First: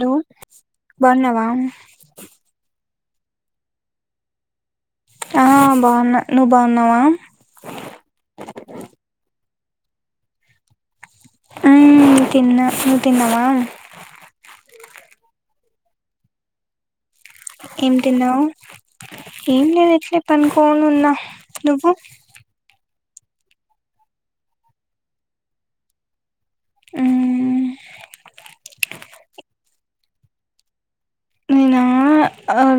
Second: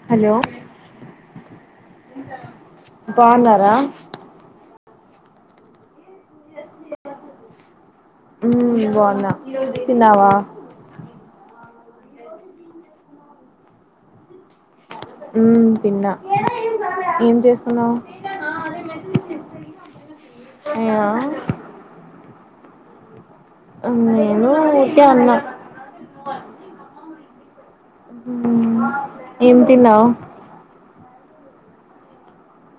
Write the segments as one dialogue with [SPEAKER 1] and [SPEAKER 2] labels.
[SPEAKER 1] లో
[SPEAKER 2] హలో
[SPEAKER 1] బావున్నవా
[SPEAKER 2] బావున్నారా
[SPEAKER 1] ఆ బావున్నా
[SPEAKER 2] ఉమ్ బావున్నా తిన్నావా
[SPEAKER 1] ఉమ్ తిన్నా, నువు తిన్నవా
[SPEAKER 2] ఉమ్ తిన్నా ఏం చేస్తున్నావ్
[SPEAKER 1] ఏంతిన్నావు? ఏం లేద్ ఇట్లే
[SPEAKER 2] నేనా
[SPEAKER 1] పండుకోనున్నా, నువ్వు
[SPEAKER 2] ఆ నేన్గూడ ఊర్కే ఉన్న
[SPEAKER 1] మ్మ్,
[SPEAKER 2] హ్మ్ ఏంతిన్నావ్
[SPEAKER 1] నేనా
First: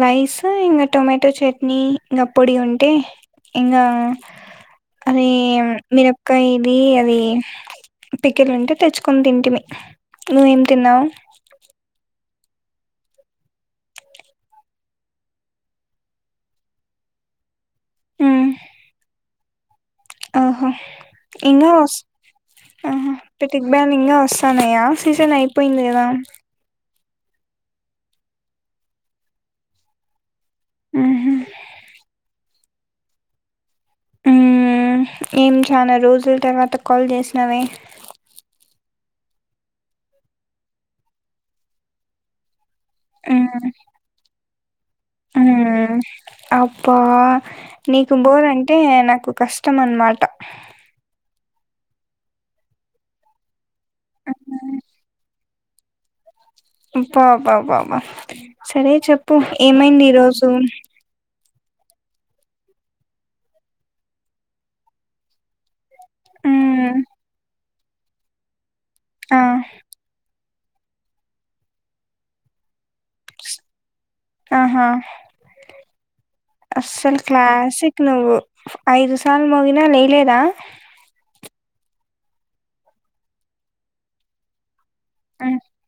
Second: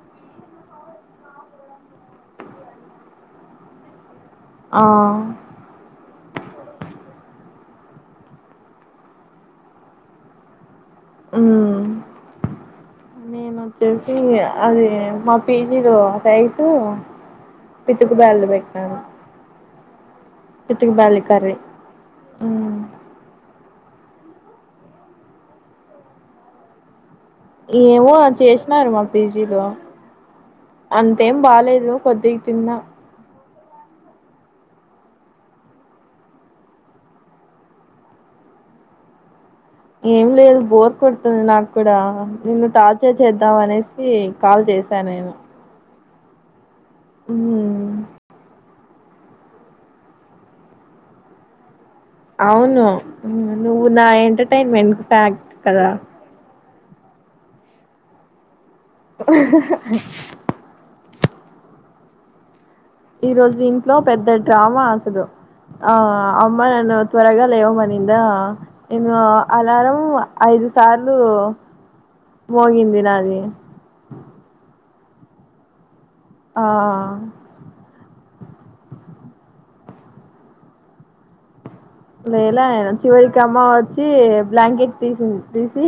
[SPEAKER 1] రైస్ ఇంకా టొమాటో చట్నీ ఇంకా పొడి ఉంటే ఇంకా
[SPEAKER 2] ఆ
[SPEAKER 1] అదే మిినపకాయ ఇది అది పికెలు ఉంటే తెచ్చుకొని తింటివి నువ్వేం తిన్నావు
[SPEAKER 2] మ్మ్ నేను వచ్చేసి అది మా పీజీలు టైసు పితుకు బల్లు పెట్నాను
[SPEAKER 1] ఆహో ఇకా వస్
[SPEAKER 2] మ్మ్
[SPEAKER 1] ఆ దిగ్ బ్యానింగ్ వస్తానయా సీజన్ అయిపోయింది కదా
[SPEAKER 2] ఏ చేసినమా పిజీలో
[SPEAKER 1] మ్మ్హ.
[SPEAKER 2] అంతేం బాలేేదు కొద్ది తింద
[SPEAKER 1] ఏం చాలా రోజుల తర్వాత కాల్ చేసినావే
[SPEAKER 2] ఏం లేదు బోర్ కొడుతుంది నాకు కూడా నిన్న టార్చర్ చేద్దాం అనేసి కాల్ చేశా నేను
[SPEAKER 1] అప్పా
[SPEAKER 2] మ్మ్
[SPEAKER 1] నీకు పో ర అం అంటే నాకు కష్టం అన్నమాట
[SPEAKER 2] అవును నువ్వు నా ఎంటర్టైన్మెంట్ ఫ్యాక్ట్ కదా
[SPEAKER 1] బా బా బా బా సరే చెప్పు ఏమైంది ఈరోజు
[SPEAKER 2] ఈ రోజు ఇంట్లో పెద్ద డ్రామా అసలు ఆ అమ్
[SPEAKER 1] హ్మ్.
[SPEAKER 2] నన్ను త్వరగా లేయవ మనింద ఇను
[SPEAKER 1] ఆ!
[SPEAKER 2] అలారంమ్ ఐదు సార్లు మోగింది నాది
[SPEAKER 1] ఆహా
[SPEAKER 2] ఆ
[SPEAKER 1] అసలు క్లాసి నువ్వు ఐదు సార్ మగినా నెలేదా
[SPEAKER 2] లేలా చివరికి అమ్మ వచ్చి ప్లాంకెట్ తీసి
[SPEAKER 1] హ్మ్.
[SPEAKER 2] తీసి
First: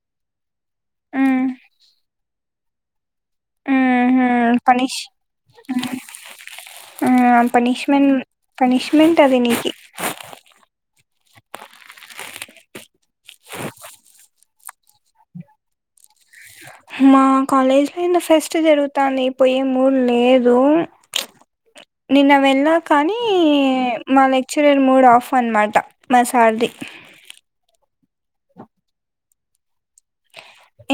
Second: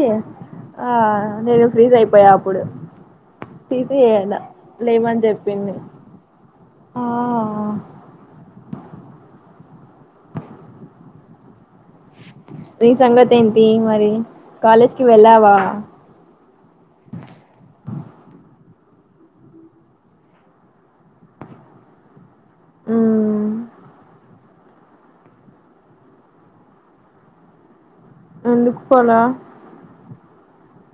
[SPEAKER 2] ఆ
[SPEAKER 1] హ్మ్.
[SPEAKER 2] నేను ఫ్రీజ్ అయిపోయా అప్పుడు
[SPEAKER 1] హుహు.
[SPEAKER 2] తీసివేయాల లేమని చెప్పింది
[SPEAKER 1] ఆ పనిష్మెంట్ పనిిష్మెంట్ అది ననికి
[SPEAKER 2] నీ సంగతి ఏంటి మరి కాలేజ్కి వెళ్ళావా
[SPEAKER 1] మా కాలేజ్ లోంత ఫస్ట్ జరుగుతుాంది పోయే ఊడు లేదు నిన్న వెళ్ళా కానీ
[SPEAKER 2] మ్మ్
[SPEAKER 1] మా లెక్చరర్ మూడు ఆఫ్ అనమాట మా సార్ది
[SPEAKER 2] ఎందుకు పోలే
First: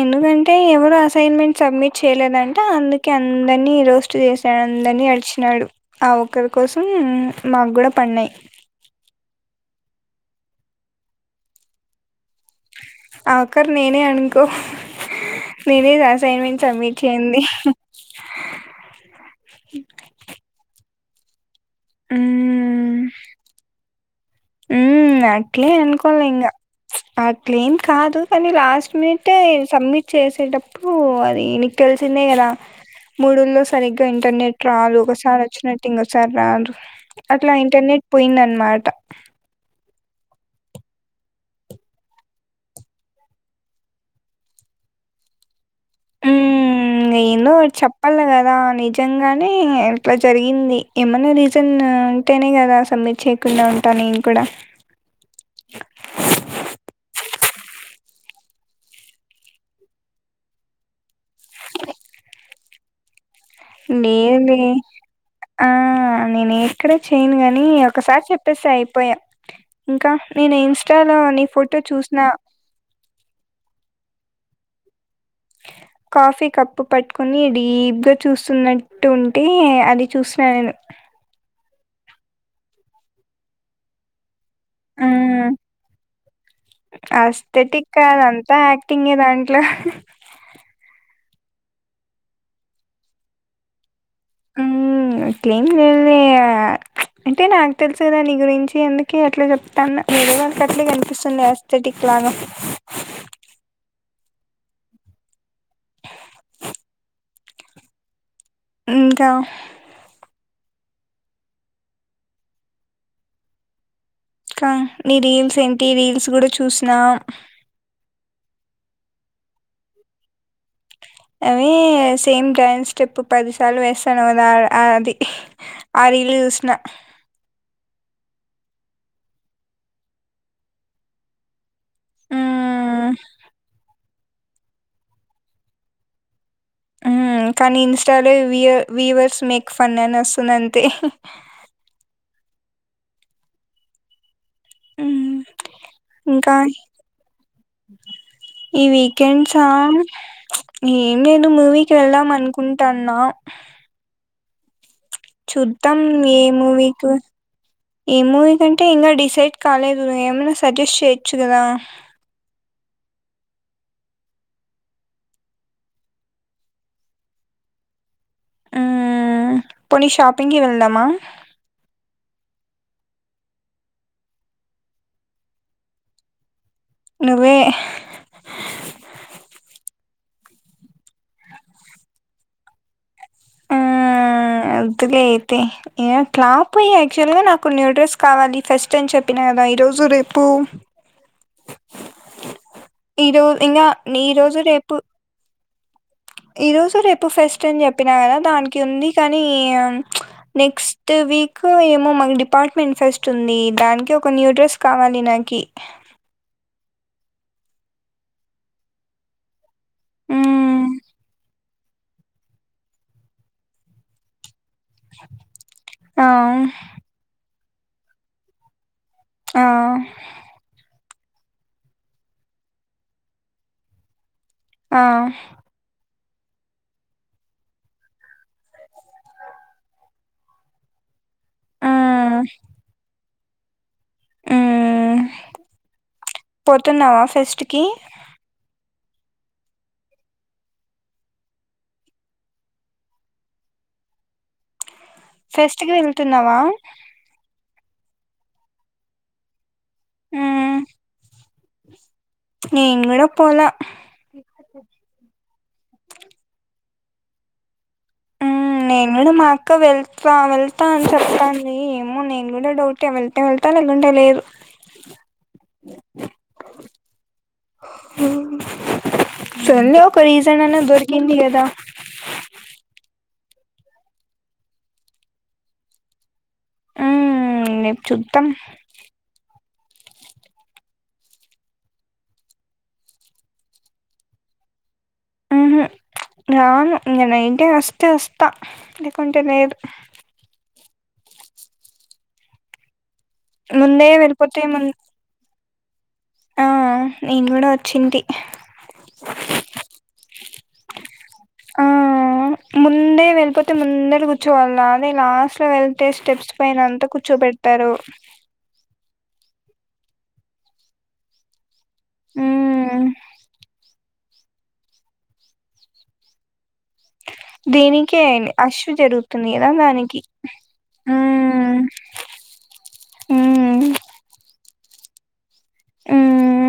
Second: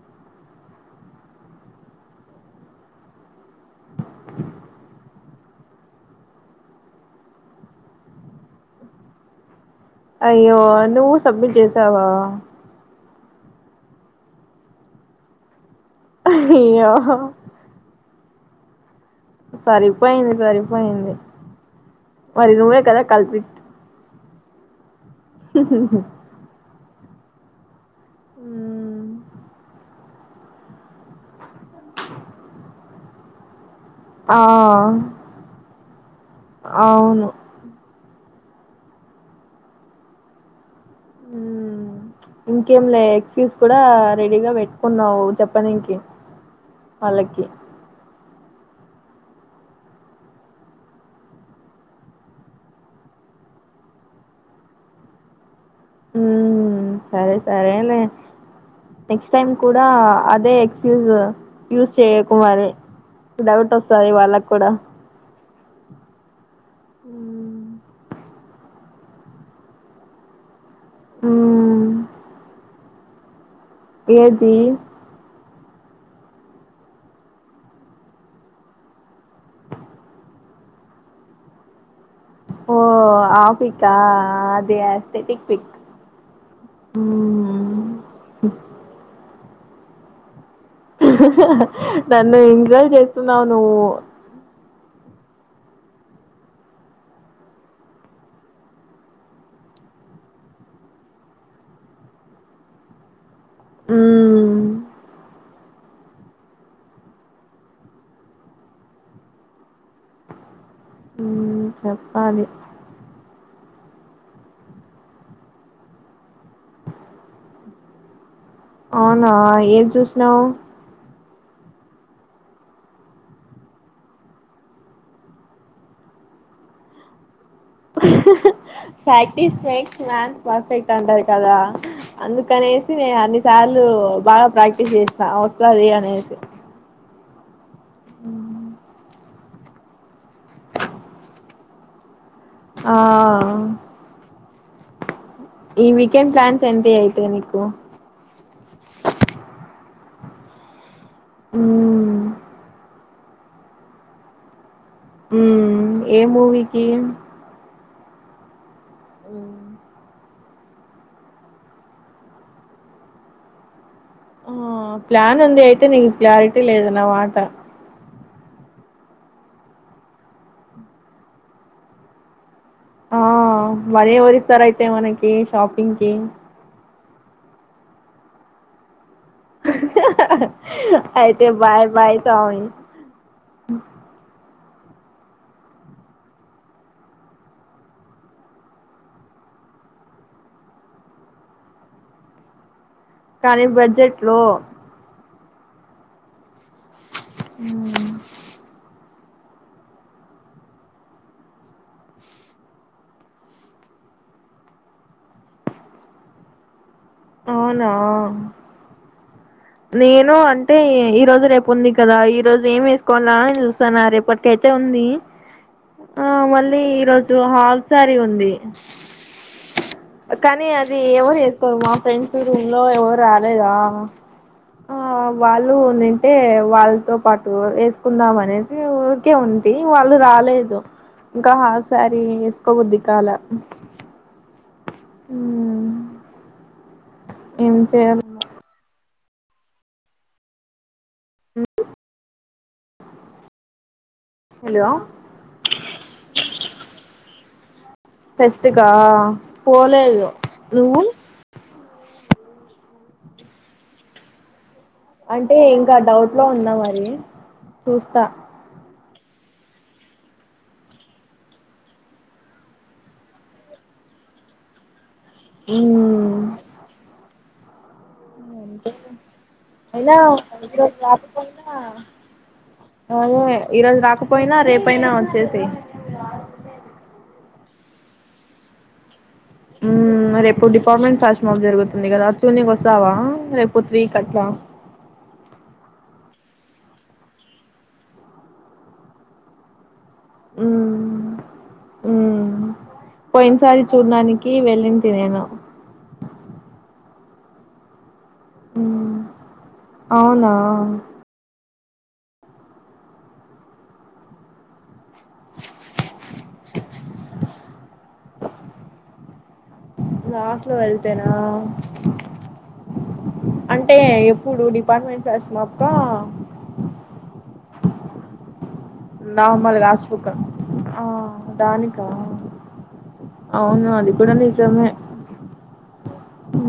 [SPEAKER 1] ఎందుకంటే ఎవరు అసైన్మెంట్ సబ్మిట్ చేయలేదంటే అందుకే దని రోస్ట్ చేసానుందని అడిచి న్నాడు ఆ ఒక్కరి కోసం మాకు కూడా పడిడాయి
[SPEAKER 2] అయ్యో నువ్వు సబ్మిట్ చేసావా
[SPEAKER 1] ఆకారు నేనేను ఇకో నేనే అసైన్మెంట్
[SPEAKER 2] అయ్యో
[SPEAKER 1] సబ్మిట్ చేయంది
[SPEAKER 2] సరిపోయింది సరిపోయింది మరి నువ్వే కదా కల్పిట్
[SPEAKER 1] హ ఆక్లి అన్కలే ఇంగ్ ఆక్లి కాదు కానీ లాస్ట్
[SPEAKER 2] మ్మ్.
[SPEAKER 1] మినిట్ సబ్మిట్ చేసేటప్పుడు అదికల్సిందే కదా మూడుళ్ సరిగ్గా
[SPEAKER 2] ఆ
[SPEAKER 1] ఇంటర్నెట్ రాదు ఒకసారి వచ్చినట్టు ఇంకకోసారి రాదు
[SPEAKER 2] అవును
[SPEAKER 1] అట్లా ఇంటర్నెట్ పోయిందన్నమాట
[SPEAKER 2] ఇంకేం లే ఎక్స్క్యూస్ కూడా రెడీగా పెట్టుకున్నావు చె చెప్ప ననికి వాళకి
[SPEAKER 1] అల్ల కదా నిజంగానే ఎట్లా జరిగింది ఏమైన్నా రీజన్ ఉంటేనే కదా అస మీరు చేయకుండా ఉంటా నేను కూడా
[SPEAKER 2] ఉ సరే సరే అలే నెక్స్ట్ టైం కూడా అదే ఎక్క్యూస్ చేయకుమరి
[SPEAKER 1] నేనే ఆ నేను ఎక్కడ చెయను
[SPEAKER 2] మ్మ్
[SPEAKER 1] గాని ఒకసారి చెప్ అటస్ అయిపోయా ఇంకా నేను ఇన్స్టాలో నీ ఫోటో
[SPEAKER 2] మ్మ్.
[SPEAKER 1] చూస్న
[SPEAKER 2] ఏది
[SPEAKER 1] కాఫీ కప్పు పట్టుకొని డీప్గా చూస్తున్నట్టు ఉంటే అది చూసిన నేను
[SPEAKER 2] అబ్బో ఆఫీకా
[SPEAKER 1] అ
[SPEAKER 2] మ్మ్
[SPEAKER 1] అస్తెటిక్ అదంతా ఆక్టింగే దాన్ ఇట్లా
[SPEAKER 2] నన్ను ఇన్సల్ట్ చేస్తున్నావు నువ్వు
[SPEAKER 1] అ అట్లేమ్ లేదు లే అంటే నాకు తెలుసుదా నీ గురించి అందుకే అట్లా చెప్తాన్న వేరేవాళ్లకి అట్లే కనిపిస్తుంది ఎస్తేటిక్ బాగా
[SPEAKER 2] అ
[SPEAKER 1] ఇంకా
[SPEAKER 2] హ్మ్ చెప్పాలి
[SPEAKER 1] కా నీ రీల్స్ ఏంటి రీల్స్ కూడా చూసినా
[SPEAKER 2] అవునా ఏం చూసినావ్
[SPEAKER 1] అవి సేమ్ డ్యాన్స్ స్టెప్ పదిసార్లు వేస్తానవ్ అది అ రీల్ చూసినా
[SPEAKER 2] హ్మ్మ్ ప్రాక్టీస్ మేక్స్ మ్యాన్ పర్ఫెక్ట్ అంటారు కదా అందుకనేసి
[SPEAKER 1] హ్మ్.
[SPEAKER 2] నేను అన్ని సార్లు బాగా ప్రాక్టీస్ చేసినా వస్తది అనేసి
[SPEAKER 1] హ్మ్ కానీ ఇంస్టాలో వివర్ వివర్స్ మేక్ ఫన్ అని వస్తుంది అంతే
[SPEAKER 2] ఆ
[SPEAKER 1] హ్మ్
[SPEAKER 2] ఈ వీకెండ్
[SPEAKER 1] ఇంకా
[SPEAKER 2] ప్లాన్స్ ఏంటి అయితే నీకు
[SPEAKER 1] ఈ వీకెండ్సా ఏం లేదు మూవీకి
[SPEAKER 2] మ్మ్
[SPEAKER 1] వెళ్దాం అనుకుంటాన్నా
[SPEAKER 2] మ్మ్
[SPEAKER 1] చూద్దాం
[SPEAKER 2] ఏ
[SPEAKER 1] ఏమ్
[SPEAKER 2] మూవీకి
[SPEAKER 1] మూవీకో ఎ మూవీ కంటే ఇంగా డిసైడ్ కాలేదు ఏమైనా సజెస్ట్ చేయొచ్చు కదా
[SPEAKER 2] ఆ ప్లాన్ ఉంది అయితే నీకు క్లారిటీ లేదు నా మాట
[SPEAKER 1] అ పోనీ షాపింగ్కి వెళ్దమా
[SPEAKER 2] ఆ మనీ ఎవరు ఇస్తారు అయితే మనకి షాపింగ్కి
[SPEAKER 1] నువ్వే
[SPEAKER 2] అయితే బాయ్ బాయ్ సామీ అ
[SPEAKER 1] ఆ వద్దులే అయితే ఇంగ క్లాప్ పోయి యాక్చువల్ గా నాకు న్యూ డ్రెస్ కావాలి ఫస్ట్ అని చెప్పిన కదా ఈరోజు రేపు ఈ రో
[SPEAKER 2] కానీ
[SPEAKER 1] ఇంగ
[SPEAKER 2] బడ్జెట్
[SPEAKER 1] ఈ
[SPEAKER 2] లో
[SPEAKER 1] రోజు రేపు ఈ రోజు రేపు ఫెస్ట్ అని చెప్పినా కదా దానికి ఉంది ని నెక్స్ట్ వీక్ ఏమో మా డిపార్ట్మెంట్ ఫెస్ట్ ఉంది దానికి ఒక న్యూ డ్రెస్ కావాలి నాకి
[SPEAKER 2] అవునా నేను అంటే
[SPEAKER 1] మ్మ్.
[SPEAKER 2] ఈ రోజు రేపు ఉంది కదా ఈ రోజు ఏం వేసుకోవాలా అని చూస్తాన్న రేపటి కెతే ఉంది ఆ మళ్ళీ ఈరోజు హాఫ్ సారీ ఉంది
[SPEAKER 1] ఆ
[SPEAKER 2] కానీ ఎవరు వేసుకోమా ఫ్రెండ్స్ రూమ్ లో ఎవరు రాలేదా ఆ వాళ్ళు ని అంటే వాళ్ళతో పాటు వేసుకుందాం అనేసి ఊరికే ఉంటే వాళ్ళు రాలేదు ఇంకా హాఫ్ సారీ
[SPEAKER 1] మ్మ్.
[SPEAKER 2] వేసుకో బుద్ధి కాలే
[SPEAKER 1] మ్మ్.
[SPEAKER 2] ఉ
[SPEAKER 1] పోతున్నావా ఫెస్ట్ కి
[SPEAKER 2] హలో
[SPEAKER 1] ఫెస్ట్ కి వెళ్తున్నావా
[SPEAKER 2] ఫెస్టకా పోలేదు
[SPEAKER 1] మ్మ్.
[SPEAKER 2] నువ్వు
[SPEAKER 1] నేను కూడా పోలా
[SPEAKER 2] అంటే ఇంకా డౌట్ లో ఉంద మరి చూస్తా
[SPEAKER 1] మ్మ్. నేను కూడా మా అక్క వెళ్తా వెళ్తా అని చెప్తోంది. ఏమో నేను కూడా డౌట్ వెళ్తే వెళ్తా లే ఉండలేదు
[SPEAKER 2] ఉ
[SPEAKER 1] మ్మ్. సర్లే
[SPEAKER 2] ఎలా
[SPEAKER 1] ఒక
[SPEAKER 2] ఉన్నావు
[SPEAKER 1] రీజన్ అన్న
[SPEAKER 2] ఈరోజు
[SPEAKER 1] దొరికింది కదా
[SPEAKER 2] రాకపోయినా అదే ఈరోజు రాకపోయినా రేపోయినా వచ్చేసే
[SPEAKER 1] ఉ రేపు చూద్దాం
[SPEAKER 2] ఉ రేపు డిపార్ట్మెంట్ ఫస్ట్ మప్ జరుగుతుంది కదా చూనీ వస్తావా రేపు త్రీ కి అట్లా ఫ్యాన్స్
[SPEAKER 1] మ్హూ.
[SPEAKER 2] సౌండ్
[SPEAKER 1] రాను నైట్ అయితే వస్తే వస్తా లేకుంటే లేదు
[SPEAKER 2] మ్మ్ మ్మ్ పోయినసారి
[SPEAKER 1] ముందే
[SPEAKER 2] చూడడానికి
[SPEAKER 1] వెళ్ళిపోతే ము
[SPEAKER 2] వెళ్ళింటి నేను
[SPEAKER 1] ఆ నేను కూడా వచ్చింటి
[SPEAKER 2] మ్మ్ అవునా
[SPEAKER 1] ఆ ముందే వెళ్ళిపోతే ముంద ర కూర్చోవాల నేను లాస్ట్ లో వెళ్తే స్టెప్స్ పైన అంతా కూర్చో పెడతారు
[SPEAKER 2] లాస్ట్ లో వెళ్తేనా
[SPEAKER 1] ఉమ్
[SPEAKER 2] అంటే ఇప్పుడు డిపార్ట్మెంట్ కోసమా అక్క
[SPEAKER 1] దీనికిఅయి అశ్వు జరుగుతుంది కదా
[SPEAKER 2] నార్మల్
[SPEAKER 1] దానికి
[SPEAKER 2] రాసిబుక్ ఆ
[SPEAKER 1] ఊ
[SPEAKER 2] దానికా అవును అది కూడా ని జామే
[SPEAKER 1] ఉ
[SPEAKER 2] ఉ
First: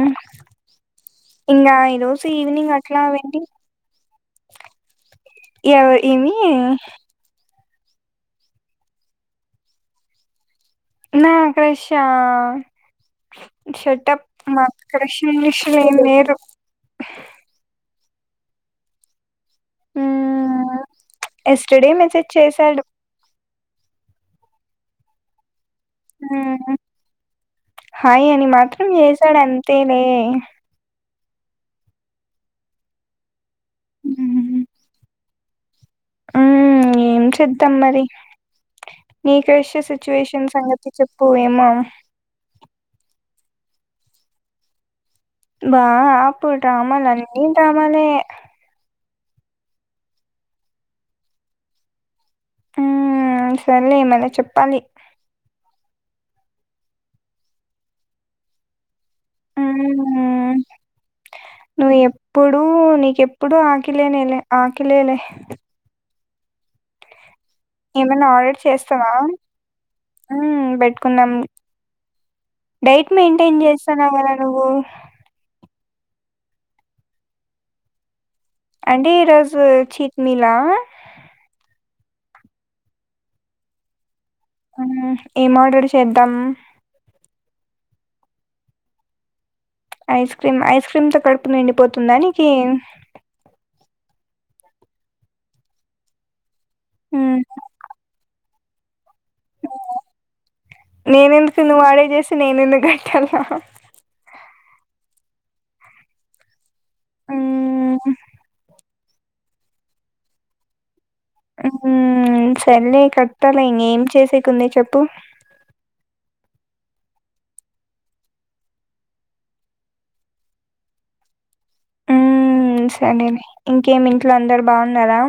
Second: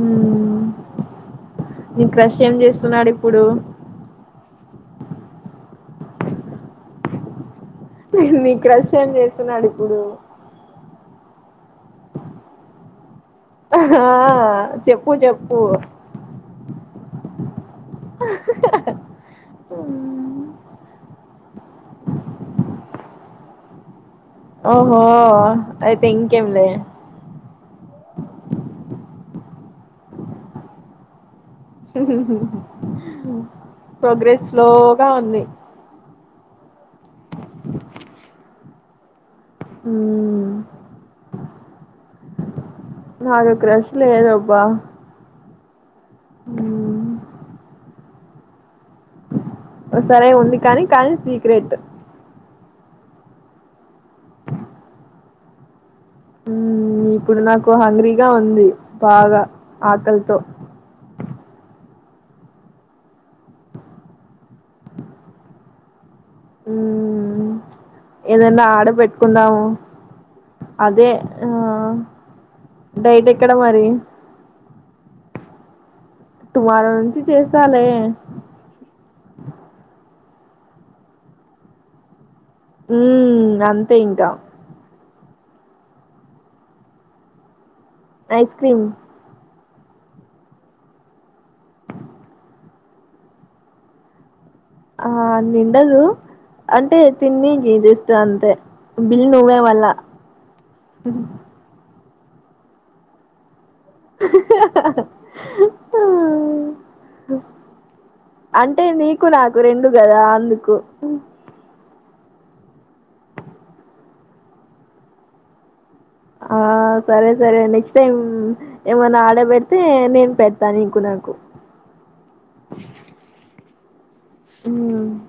[SPEAKER 1] ఇంకా ఈ రోజు ఈవినింగ్ అట్లావండి
[SPEAKER 2] ఇప్పుడు
[SPEAKER 1] ఈగ విని
[SPEAKER 2] ఇప్పుడు నీ క్రష్ ఏం చేస్తున్నాడు ఇప్పుడు
[SPEAKER 1] నా క్రెష్ యా
[SPEAKER 2] ఆ
[SPEAKER 1] చెటప్ మా
[SPEAKER 2] చెప్పు
[SPEAKER 1] క్రెష్ ఏం
[SPEAKER 2] చెప్పు
[SPEAKER 1] చేస్తలేరు
[SPEAKER 2] ఉ
[SPEAKER 1] టుడే మెసేజ్ చేశాడు
[SPEAKER 2] ఓహో అయితే ఇంకేంలే
[SPEAKER 1] ఉ హాయ్ అని మాత్రం చేసాడు అంతే లే
[SPEAKER 2] ప్రోగ్రెస్
[SPEAKER 1] హ్మ్
[SPEAKER 2] స్లోగా ఉంది
[SPEAKER 1] హ్మ్ ఏం చేద్దాం మరి నీ క్రష్ సిచ్యువేషన్
[SPEAKER 2] మ్మ్
[SPEAKER 1] సంగతి చెప్పు మరి
[SPEAKER 2] నాకు క్రష్ లేదు అబ్బా
[SPEAKER 1] బా అప్పుడు డ్రామాల నీ డ్రామాలే
[SPEAKER 2] సరే ఉంది కానీ కానీ సీక్రెట్
[SPEAKER 1] ఉ సర్లే ఏమన్నా చెప్పాలి
[SPEAKER 2] ఉ ఇప్పుడు నాకు హంగ్రీగా ఉంది బాగా ఆకలితో
[SPEAKER 1] హ్మ్ ఇప్పుడు నీకెప్పుడుూ ఆకిలేలే ఆకిలేలే
[SPEAKER 2] ఊమ్
[SPEAKER 1] ఏమైనా ఆర్డర్
[SPEAKER 2] ఏదన్న ఆడ
[SPEAKER 1] చేస్తావా
[SPEAKER 2] పెట్టుకుందాము
[SPEAKER 1] హ్మ్
[SPEAKER 2] అదే
[SPEAKER 1] పెట్టుకుందాం
[SPEAKER 2] ఆ
[SPEAKER 1] డైట్
[SPEAKER 2] ఎక్కడ
[SPEAKER 1] మెయింటైన్
[SPEAKER 2] మరి
[SPEAKER 1] చేస్సన్నావ్ గదా నువ్వు
[SPEAKER 2] టుమారో నుంచి చేస్సాలే
[SPEAKER 1] అంటే ఈరోజూ చీక్ మీలా
[SPEAKER 2] ఊమ్ అంతే ఇంకా
[SPEAKER 1] ఉహ్ ఏం ఆర్డర్ చేద్దాం
[SPEAKER 2] ice cream
[SPEAKER 1] ice cream, ice cream తో కడుపు నిండిపోతుందా నికీ
[SPEAKER 2] ఆ నిండదు అంటే
[SPEAKER 1] మ్మ్
[SPEAKER 2] తిన్నీకి జస్ట్ అంతే బిల్ నువ్వే మళ్ళా
[SPEAKER 1] నేనెందుకు నువ్ ఆడ చేస్సే నేనెందుకు కట్టాలా మ్మ్
[SPEAKER 2] అంటే నీకు నాకు రెండు గదా అందుకు
[SPEAKER 1] ఊమ్ సర్లే కట్తాలే ఇంగ ఏం చేసేకుంది చెప్పు
[SPEAKER 2] ఆ సరే సరే నెక్స్ట్ టైమ్, ఏమన్నా ఆడబెడితే నేను పెడతా నీకు నాకు.
[SPEAKER 1] ఊమ్ సనేనే ఇంకేం ఇంట్లో అందరు
[SPEAKER 2] ఉమ్
[SPEAKER 1] బాగున్నారా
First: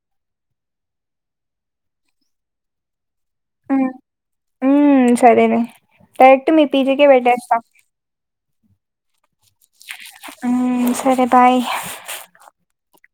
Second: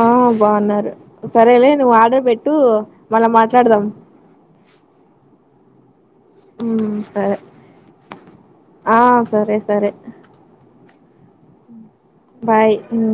[SPEAKER 2] ఆ బాగున్నారు సరేలే నువ్వు ఆర్డర్ పెట్టు మళా మాట్లాడదాం
[SPEAKER 1] ఊమ్ సరేనే డైరెక్ట్ మీ పీ జీ
[SPEAKER 2] ఉమ్
[SPEAKER 1] కే
[SPEAKER 2] సరే
[SPEAKER 1] పెట్టేస్తా
[SPEAKER 2] ఆ సరే సరే
[SPEAKER 1] మ్మ్ సరే బాయ్
[SPEAKER 2] బాయ్ ఉం